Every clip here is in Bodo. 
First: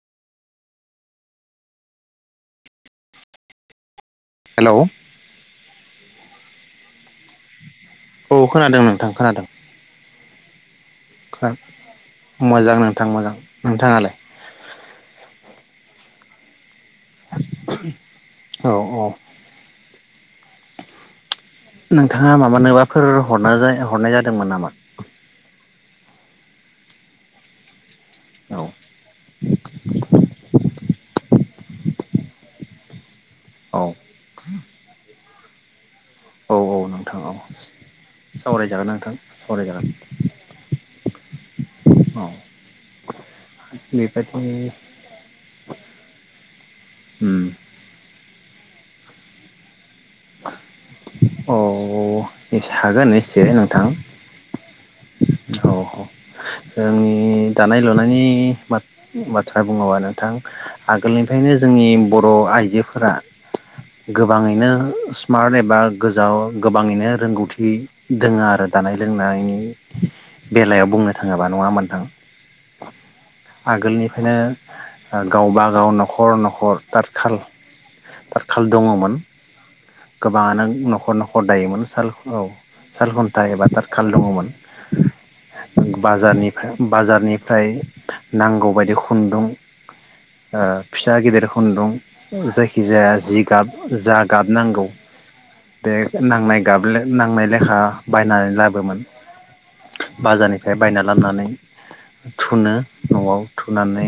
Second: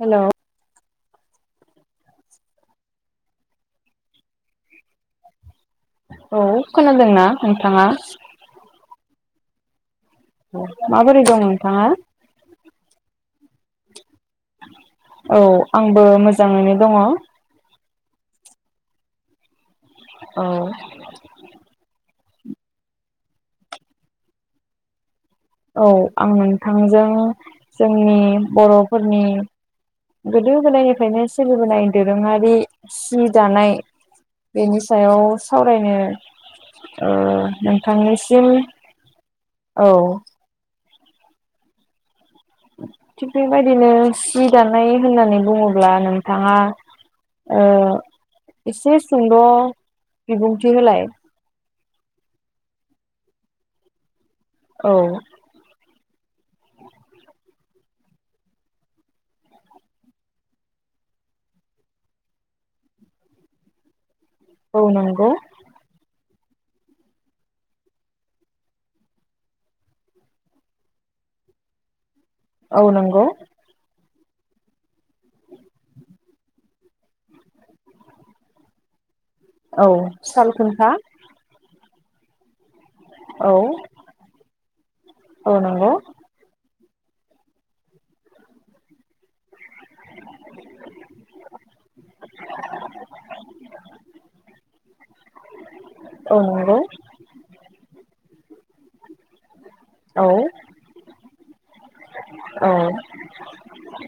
हेल'। हेल'। औ खोनादोंना नोंथाङा। औ खोनादों नोंथां। खोनादोंं। औ। माबोरै दं नोंथाङा? आं मोजां नोंथाङालाय। औ आंबो मोजाङैनो दङ। औ औ। औ। नोंथाङा मानोबाफोर हरनाय जादोंमोन नामा। औ आं नोंथांजों। जोंनि औ बर'फोरनि गोदो गोदायनिफ्रायनो सोलिबोनाय आरो दोरोङारि जि दानाय औ बेनि सायाव सावरायनो। औ औ ओ नोंथां औ नोंथांनिसिम सावरायजागोन नोंथां औ सावरायजागोन। औ। थिग बेबायदिनो सि बेबायदि दानाय होननानै बुङोब्ला नोंथाङाओ। एसे सन्दर। बिबुंथि होलाय। अ एसे हागोन एसे नोंथां।। औ। औ जोंनि दानाय लुनायनि बाथ्रा बुङोबा नोंथां आगोलनिफ्रायनो जोंनि बर आइजोफोरा। गोबाङैनो। औ नंगौ स्मार्ट एबा जाव गोबाङैनो रोंगौथि दोङो आरो जानाय लोंनायनि बेलायाव बुंनो थाङोबा नङा होनबा नोंथां। औ नंगौ। नो गावबागाव न'खर न'खर ताथखाल दाथखाल दङमोन। औ साल गोबाङानो खुन्था नखर नखर दायो। [unintelligible] साल औ साल घन्टा औ एबा दाथखाल दङमोन औ नंगौ बाजारनिफाय बाजारनिफ्राय नांगौबायदि खुन्दुं ओ फिसा गिदिर खुन्दुं जायखिजाया जि गाब जा गाब नांगौ। बे औ नांनाय नंगौ गाब ले नांनाय लेखा बाय होननानै लाबोमोन औ बाजारनिफ्राय बायना लानानै औ थुनो नआव थुनानै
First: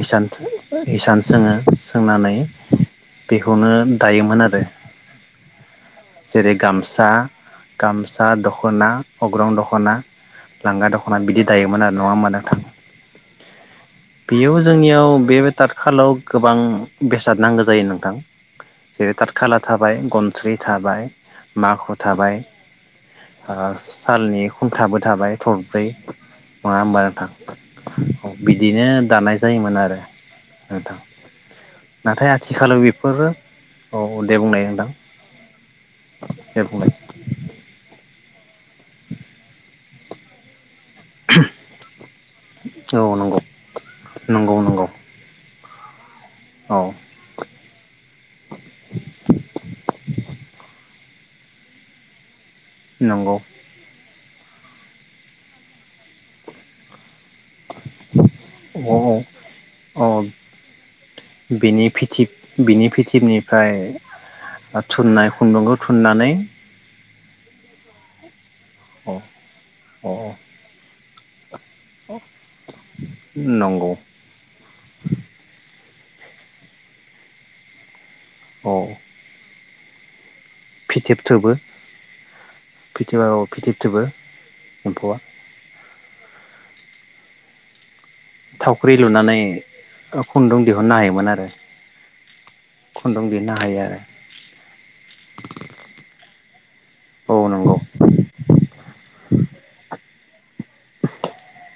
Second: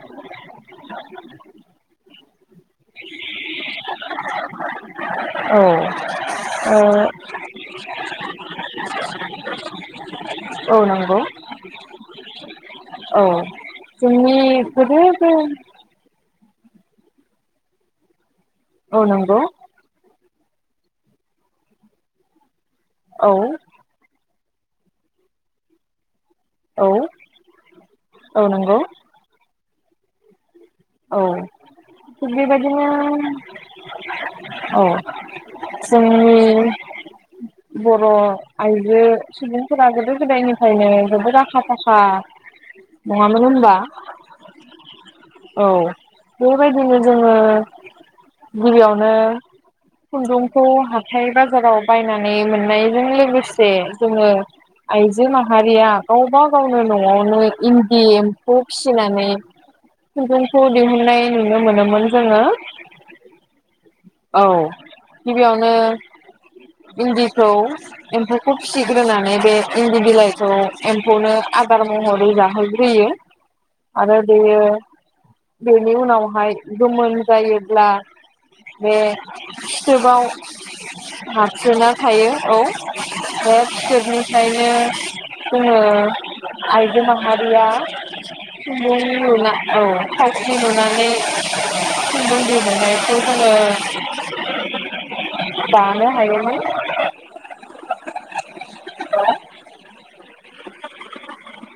हिसान सोङो सोंनानै बेखौनो दायोमोन आरो औ जेरै ओ गामसा गामसा दखना अग्रं दखना, औ लांगा दखना नंगौ बिदि दायोमोन आरो नङा होमा नोंथां औ जोंनि बेयाव गोदो जोंनियाव गो बे दाथखाालाव। गोबां बेसाद नांगौ जायो नोंथां। औ नंगौ। गनस्रिर थाबाय माखु थाबाय। औ आ सालनि हुंखाबो थाबाय थरब्रै। नङा औ होमबा नोंथां औ नंगौ बिदिनो दानाय जायोमोन आरो [unintelligible] नोंथां औ नाथाय थिग आथिखालाव बेबायदिनो बेफोरो बुंनाय औ नोंथां जों दे बुंनाय ब अ आइजो सुबुंफोरा गोदो गोदायनि ओंखायनो जोबोद आखा फाखा औ नंगौ नङामोन होनबा नंगौ नंगौ औ औ बेबायदिनो जोङो गिबियावनो खुन्दुंखौ हाब हाइ बाजाराव बायनानै मोन नायजों नंगौ लोगोसे जोङो आइजो माहारिया गावबा गावनो न' नङावनो इन्दि एम्फौ औ औ फिनानै औ खन्दुंखौ दिहुननाय नुनो बिनि मोनोमोन फिथिब जोङो बिनि फिथिबनिफ्राय औ थुननाय गिबियावनो खुन्दुंखौ थुननानै इन्दिखौ एमफोर अ खिसिग्रोनानै बे इन्दि अ बिलाइखौ खौनो आदार महरै जाहोग्रियो नंगौ आरो दयो बेनि उनावहाय गोमोन जायोब्ला औ बे फिथोबाव फिथोब थोबो हाबसोना थायो औ फिथोबा औ बे फिथोब थोबो बिथोबनिफ्रायनो एम्फौआ जोङो आयजो माहारिया थावख्रि खुनदुं लुनानै लुना औ साख्रि खुन्दुं दिहुननो लुननानै हायोमोन आरो इन्दि लुनायखौ खुन्दुं ओ दिहुननो हायो आरो दानो हायोमोन औ नंगौ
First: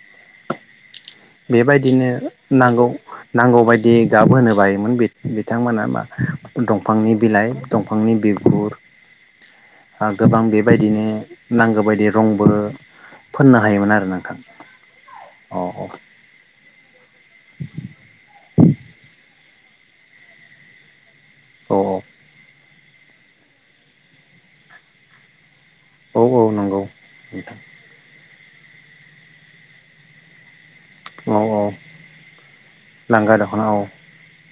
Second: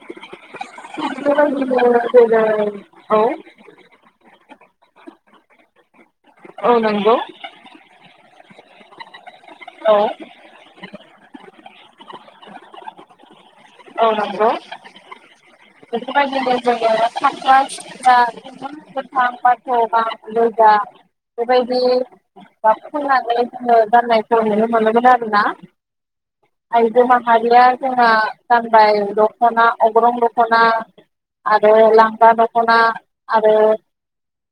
[inaudible] बेबायदिनो जेरै नांगौ औ नांगौबायायदि गाब होनोबाय मोन बिद बिथांमोना मा औ दंफांनि नंगौ बिलाइ दंफांनि बि उर औ आ गोबां बेबायदिनो नांगौबायायदि रंबो फोननो हायोमोन आरो नोंथां अ औ बिबायदिनो जोङो खाब्रा खिथ्रा [unintelligible] गोथां बादि [unintelligible] औ बेबायदि गाब [unintelligible] गाननायखौ नुनो मोनो मोन आरो ना औ औ नंगौ आयजो नोंथां माहारिया जोंना गानबाय दखना अग्रं दं खना औ औ आरो लांगा दख'ना लांगा आरो दख'ना औ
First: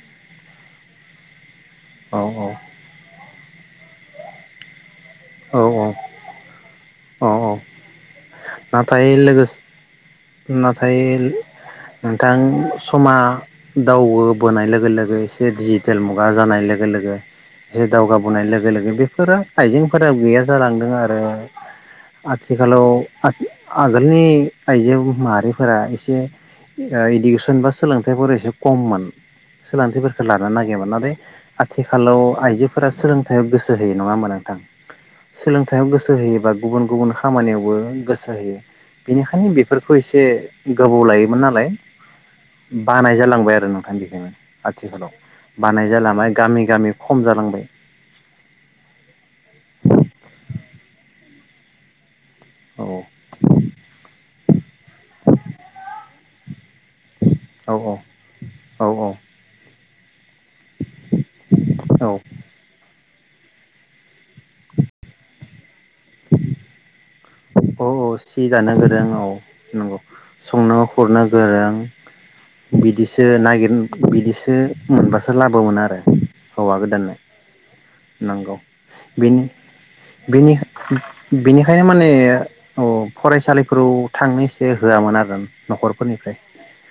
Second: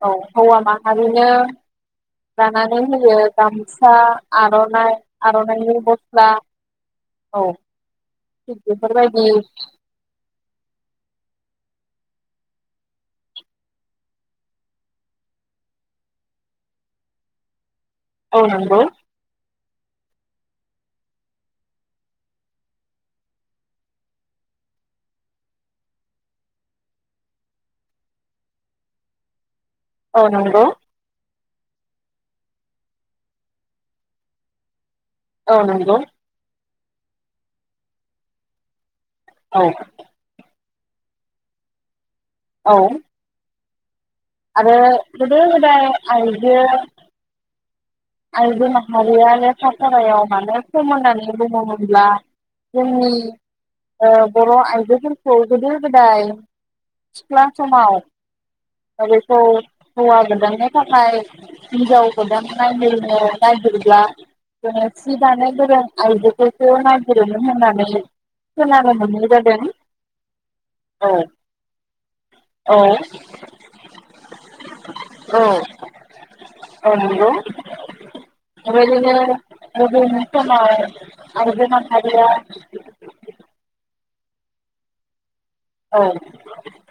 औ हौवा माहारिनो औ दानानानै होयो गामसा आर'नाय औ आर'नाइनि औ गसला औ औ थिग नाथाय बेफोरबायदि। लोगोसे नाथाय नोंथां समा दावोबोनाय लोगो लोगो एसे डिजिटेल मुगा जानाय लोगो लोगो। बे औ दावगाबोनाय लोगो नंगौ लोगो बेफोरो आइजेंफोरा गैया जालांदों आरो आथिखालाव। आगोलनि आइजो माहारिफोरा एसे इडुकेसन बा सोलोंथाइफोर एसे खममोन। सोलोंथिफोरखौ औ लानो नंगौ नागिरोमोन नालाय। आथिखालाव आइजोफोरा सोलोंथाइयाव गोसो होयो नङा होमबा नोंथां? औ सोलोंथायाइयाव नंगौ गोसो होयोबा। गुबुन गुबुन खामानियावबो। गोसो होयो। बेनिखायनो औ बेफोरखौ एसे। गोबाव लायोमोन नालाय। औ बानाय जालांबाय आरो न? [inaudible] आरो गोदो गोदाय माने आइजो गामि गामि खम जालांबाय आइजो माहारिया लेखा फरायाव मानो सोमोननानै [unintelligible] मोनब्ला औ जोंनि ओ बर' आइजोफोरखौ गोदो गोदाय सिख्ला औ समाव। औ दा बेखौ होयागोन [unintelligible] थाखाय हिनजाव औ गोदान नायनो। नागिरब्ला जोंङो सि दानो गोरों आइजोफोरखौ नागि औ औ सि जानो गोरों औ मोननाय जादों नंगौ संनो औ खुरनो गोरों औ बिदिसो नाय बिदिसो मोनबासो औ लाबोगोन आरो हौवा औ गोदाननो नंगौ नंगौ बेबायदिनो बिनि गोदोनि बिनि समाव आइजो बिनिखायनो ए माहारिया अ फरायसालिफोराव औ थांनैसो होआमोन आरोन औ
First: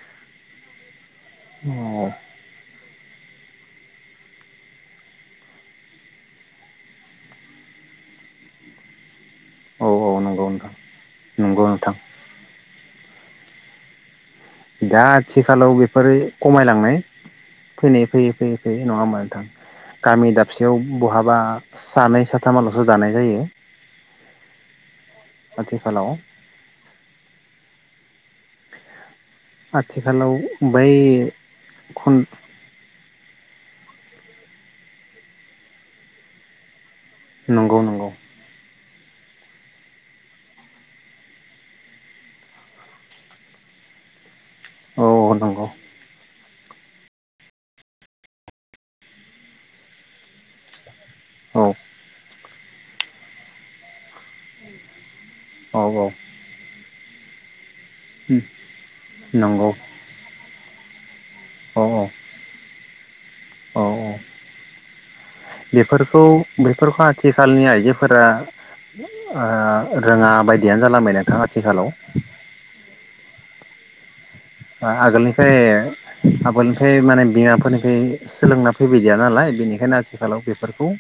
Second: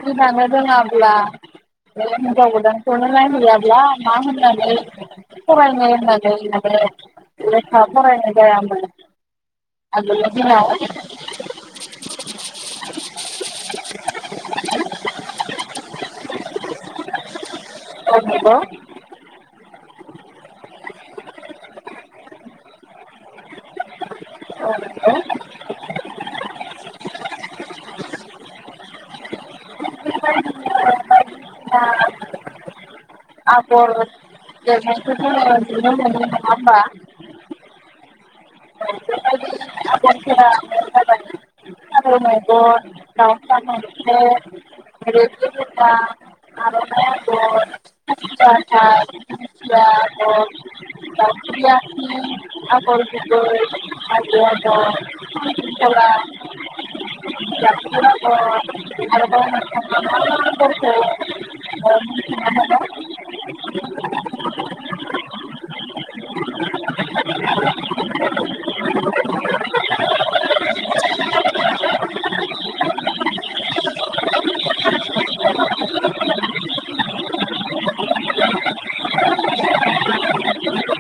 जोंहानो रोङाब्ला। औ बेलेग हिनजाव गोदानखौ। नो नायहैयाब्ला मा होननानै फरायनो होननानै माने लेखा फरायनाय जायामोन। औ औ आगोलनि नंगौ फोराव। नोंथां नंगौ नोंथां दा आथिखालाव बेफोरो खमायलांनाय। फैने औ फैयै फैयै नंगौ फैयै नङा होनबा नोंथां। गामि दाबसेयाव बहाबा सानै साथामालसो दानाय जायो। औ नंगौ आथिखालाव आथिखालाव बै। दा‌। खन [unintelligible] नंगौ नंगौ। आगरफोरा फारौमेगन दावसा मोनसे। औ औ नंगौ [unintelligible] आरन्नाय आगर, खासि हाथाय, दिंखिया आगर। औ या [unintelligible] आगर गुबै। हाजो आगर। औ औ ज [unintelligible] [inaudible] जब [unintelligible] नंगौ बस [unintelligible] औ औ औ औ बेफोरखौ बेफोरखौ आथिखालनि आइजोफोरा। ओ रोङा बायदियानो जालांबाय नथां आथिखालाव। आगोलनिफ्राय आगोलनिफ्राय माने बिमाफोरनिफ्राय सोलोंना फैबोदिया नालाय बेनिखायनो आथिखालाव बेफोरखौ।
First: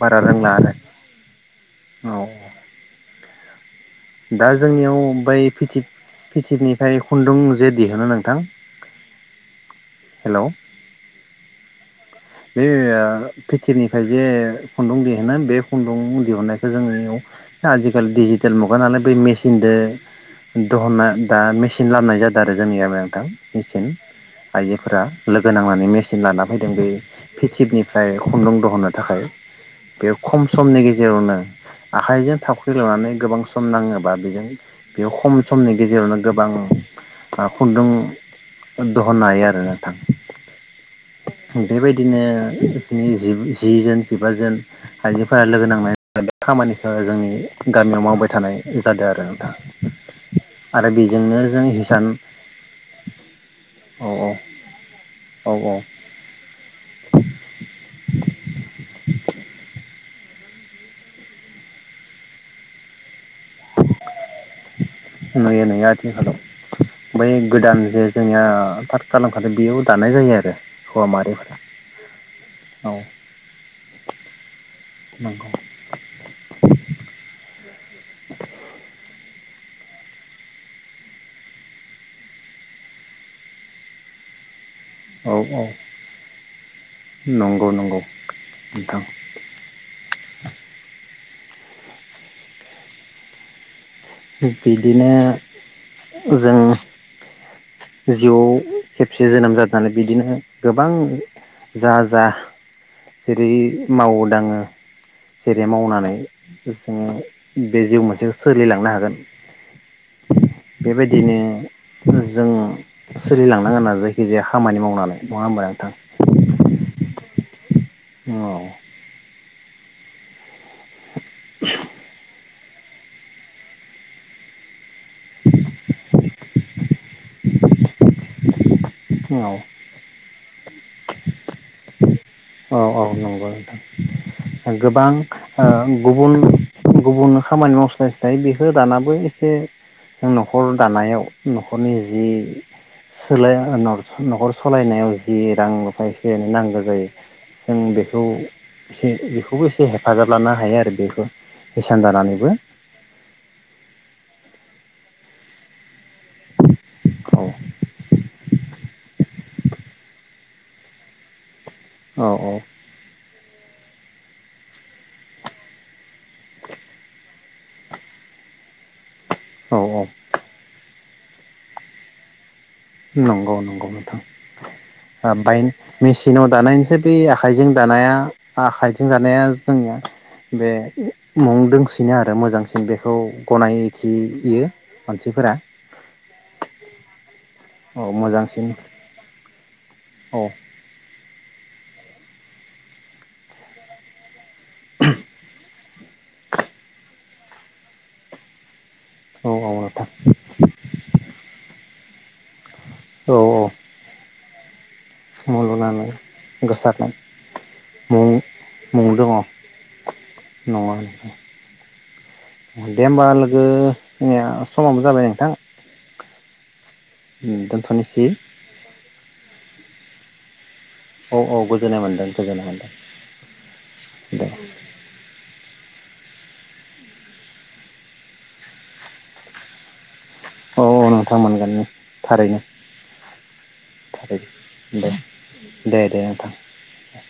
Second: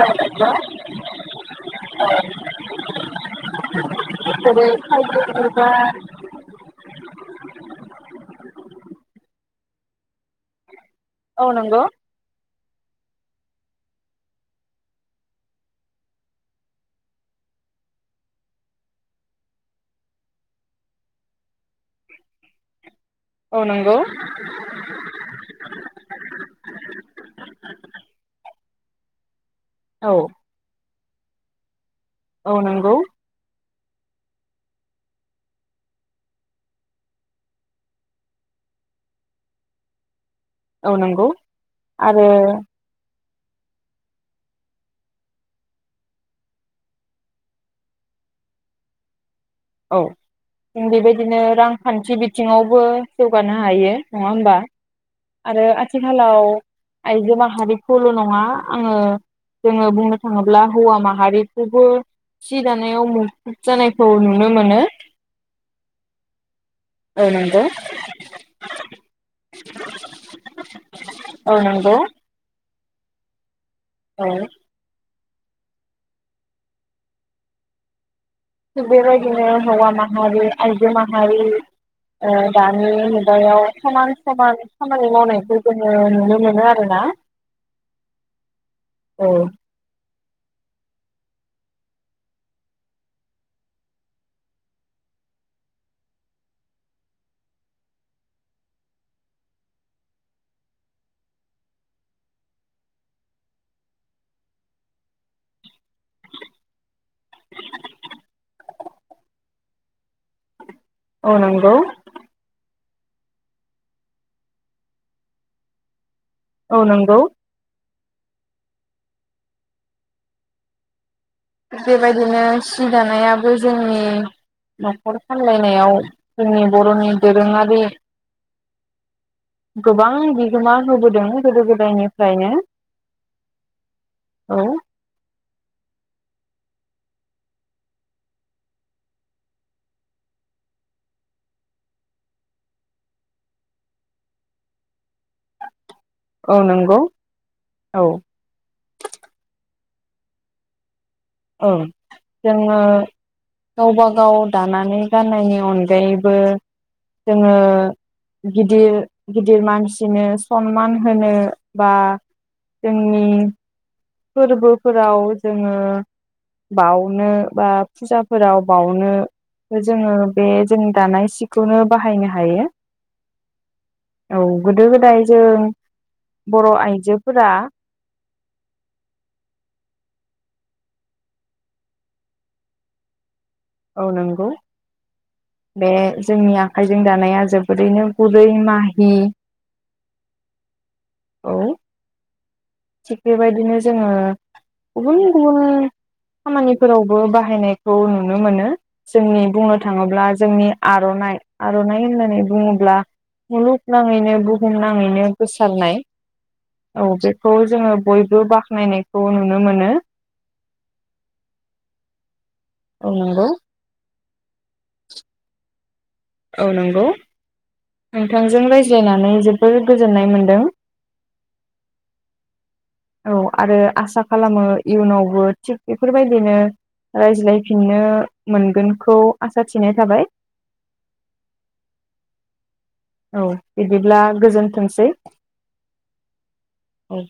बारा रोंलानो। औ। दा मख'दों जोंनियाव थाइगिर ओमफाय फिथिब बिबार फिथिब निफाय। फुन्दुं जे दिहुनो नोंथां हेल' औ नोंगौ। बे फिटिरनिफ्राय जे, खुन्दुं दिहुनो बे खुन्दुं दिहुननायखौ जोंनियाव आजिखालि डिजिटेल मुगा नालाय बै मेचिनजों दिहुनना दा मेचिन लाबोनाय जादों आरो जोंनियाबो। दा औ मेचिन नंगौ आइजोफोरा लोगो नांनानै मेचिन लाना फैदों बै पिथिबनिफ्राय खुंन्दुं दहनो थाखाय। औ बे खम समनि गे जेरावनो [unintelligible] आखाइजों औ थावख्रि नंगौ लुनानै गोबां सम नाङोबा बेजों बेयाव खम समनि गेजेरावनो गोबां खुन्दुं दहननो हायो आरो नोंथां? औ नंगौ। बे बायदिनो आरो जोंनि जि जोन जिबा जोन आइजोफोरा लोगो नांनाय खामानिखौ जोंनि गामियाव मावबाय थानाय जादों आरो नोंथां। औ जों आरो बेजोंनो बेबायदिनो जों हिसान रांखान्थि बिथिङावबो जौगानो हायो औ नङा औ होमबा। आरो औ औ आथिखालाव आइजो माहारिखौल' नङा आङो जोङो बुंनो थाङोब्ला हौवा माहारिखौबो सि दानायाव मु नुयो नुयो आथिखालाव बै औ नंगौ गोदान जे जोंनिया थार खालामखादों बेयाव दानाय जायो आरो हौवा औ माहारिफोरा नंगौ औ। औ। नंगौ। थिग बेबायदिनो हौवा माहारि आइजो माहारि दानि मुगायाव समान समान खामानि औ मावनायखौ औ जोङो नुनो मोनो आरो ना नंगौ नंगौ नोंथां औ। [inaudible] बिदिनो जों जिउआव खेबसे जोनोमनानै बिदिनो गोबां जा जा जेरै मावो दाङो जेरै मावना नै जोङो बे जिउ मोनसेखौ सोलिलांनो हागोन औ बेबायदिनो नंगौ जों सोलिलांनांगोन आरो जायखिजाया खामानि मावनानै नङा होमबा नोंथां। औ नोंगौ। औ। बे बायदिनो सि दानायाबो जोंनि न'खर सामलायनायाव जोंनि बर'नि दोरोङारि गोबां बिहोमा होबोदों। गोदो गोदायनि औ औ नंगौ औ गोबां ओ गुबुन गुबुननो खामानि मावस्लायस्लाय बेखौ दानाबो एसे जों न'खर दानायाव न'खरनि जि सोलाय न'खर सालायनायाव जि रां हाय एसे एनै औ नांगौ नंगौ जायो ओं औ बेखौ एसे बेखौबो एसे हेफाजाब लाना हायो आरो बेखौ। औ हिसान दानानैबो जोङो गावबा गाव दानानै गाननायनि अनगायैबो औ जोङो गिदिर गिदिर मानसिनो सनमान होनो बा औ जोंनि फोरबोफोराव जोङो बाउनो बा फुजाफोराव बावनो औ बो औ जोङो बे जोंनि दानाय सिखौनो बाहायनो हायो। नंगौ नंगौ नोंथां औ गोदो गोदाय आ बाइन जों मिसिनाव बर' दानायनिसाय बे आइजोफोरा आखाइजों दानाया आखाइथिं जानाया जोंनिया बे मुं दोंसिनो आरो मोजांसिन बेखौ औ नोंगौ गनायथियो मानसिफोरा बे जोंनि आखाइजों दानाया जो‌ औ बोरैनो गुरै मोजांसिन माहि औ औ थिग बेबायदिनो जोङो गुबुन गुबुन खामानिफोरावबो बा हायनायखौ नुनो मोनो। जोंनि औ बुंनो नोंथां थाङोब्ला जोंनि आर'नाइ आर'नाइ बिदि होननानै बुंङो ब्ला औ औ मुलुग नाङैनो बु नाङैनो न' गोसारनाय लुनानै औ गोसारनाय बे खौ जोङो मुं बयबो मुं बाख्नायनायखौ दङ नुनो मोनो। नङा दे ओमबा लोगो [unintelligible] समाबो जाबाय नोंथां। औ नोंगौ दोनथ'नोसै नोंथांजों रायज्लायनानै जोबोद गोजोननाय मोनदों। औ औ गोजोननाय मोनदों गोजोननाय मोनदों औ आरो आसा दे खालामो इयुनावबो थिग बेफोरबायदिनो रायज्लायफिननो मोनगोनखौ आसा थिनाय थाबाय। औ औ नोंथां मोनगोन थारैनो। औ बिदिब्ला थारैनो गोजोनथोंसै। दे दे दे नोंथां औ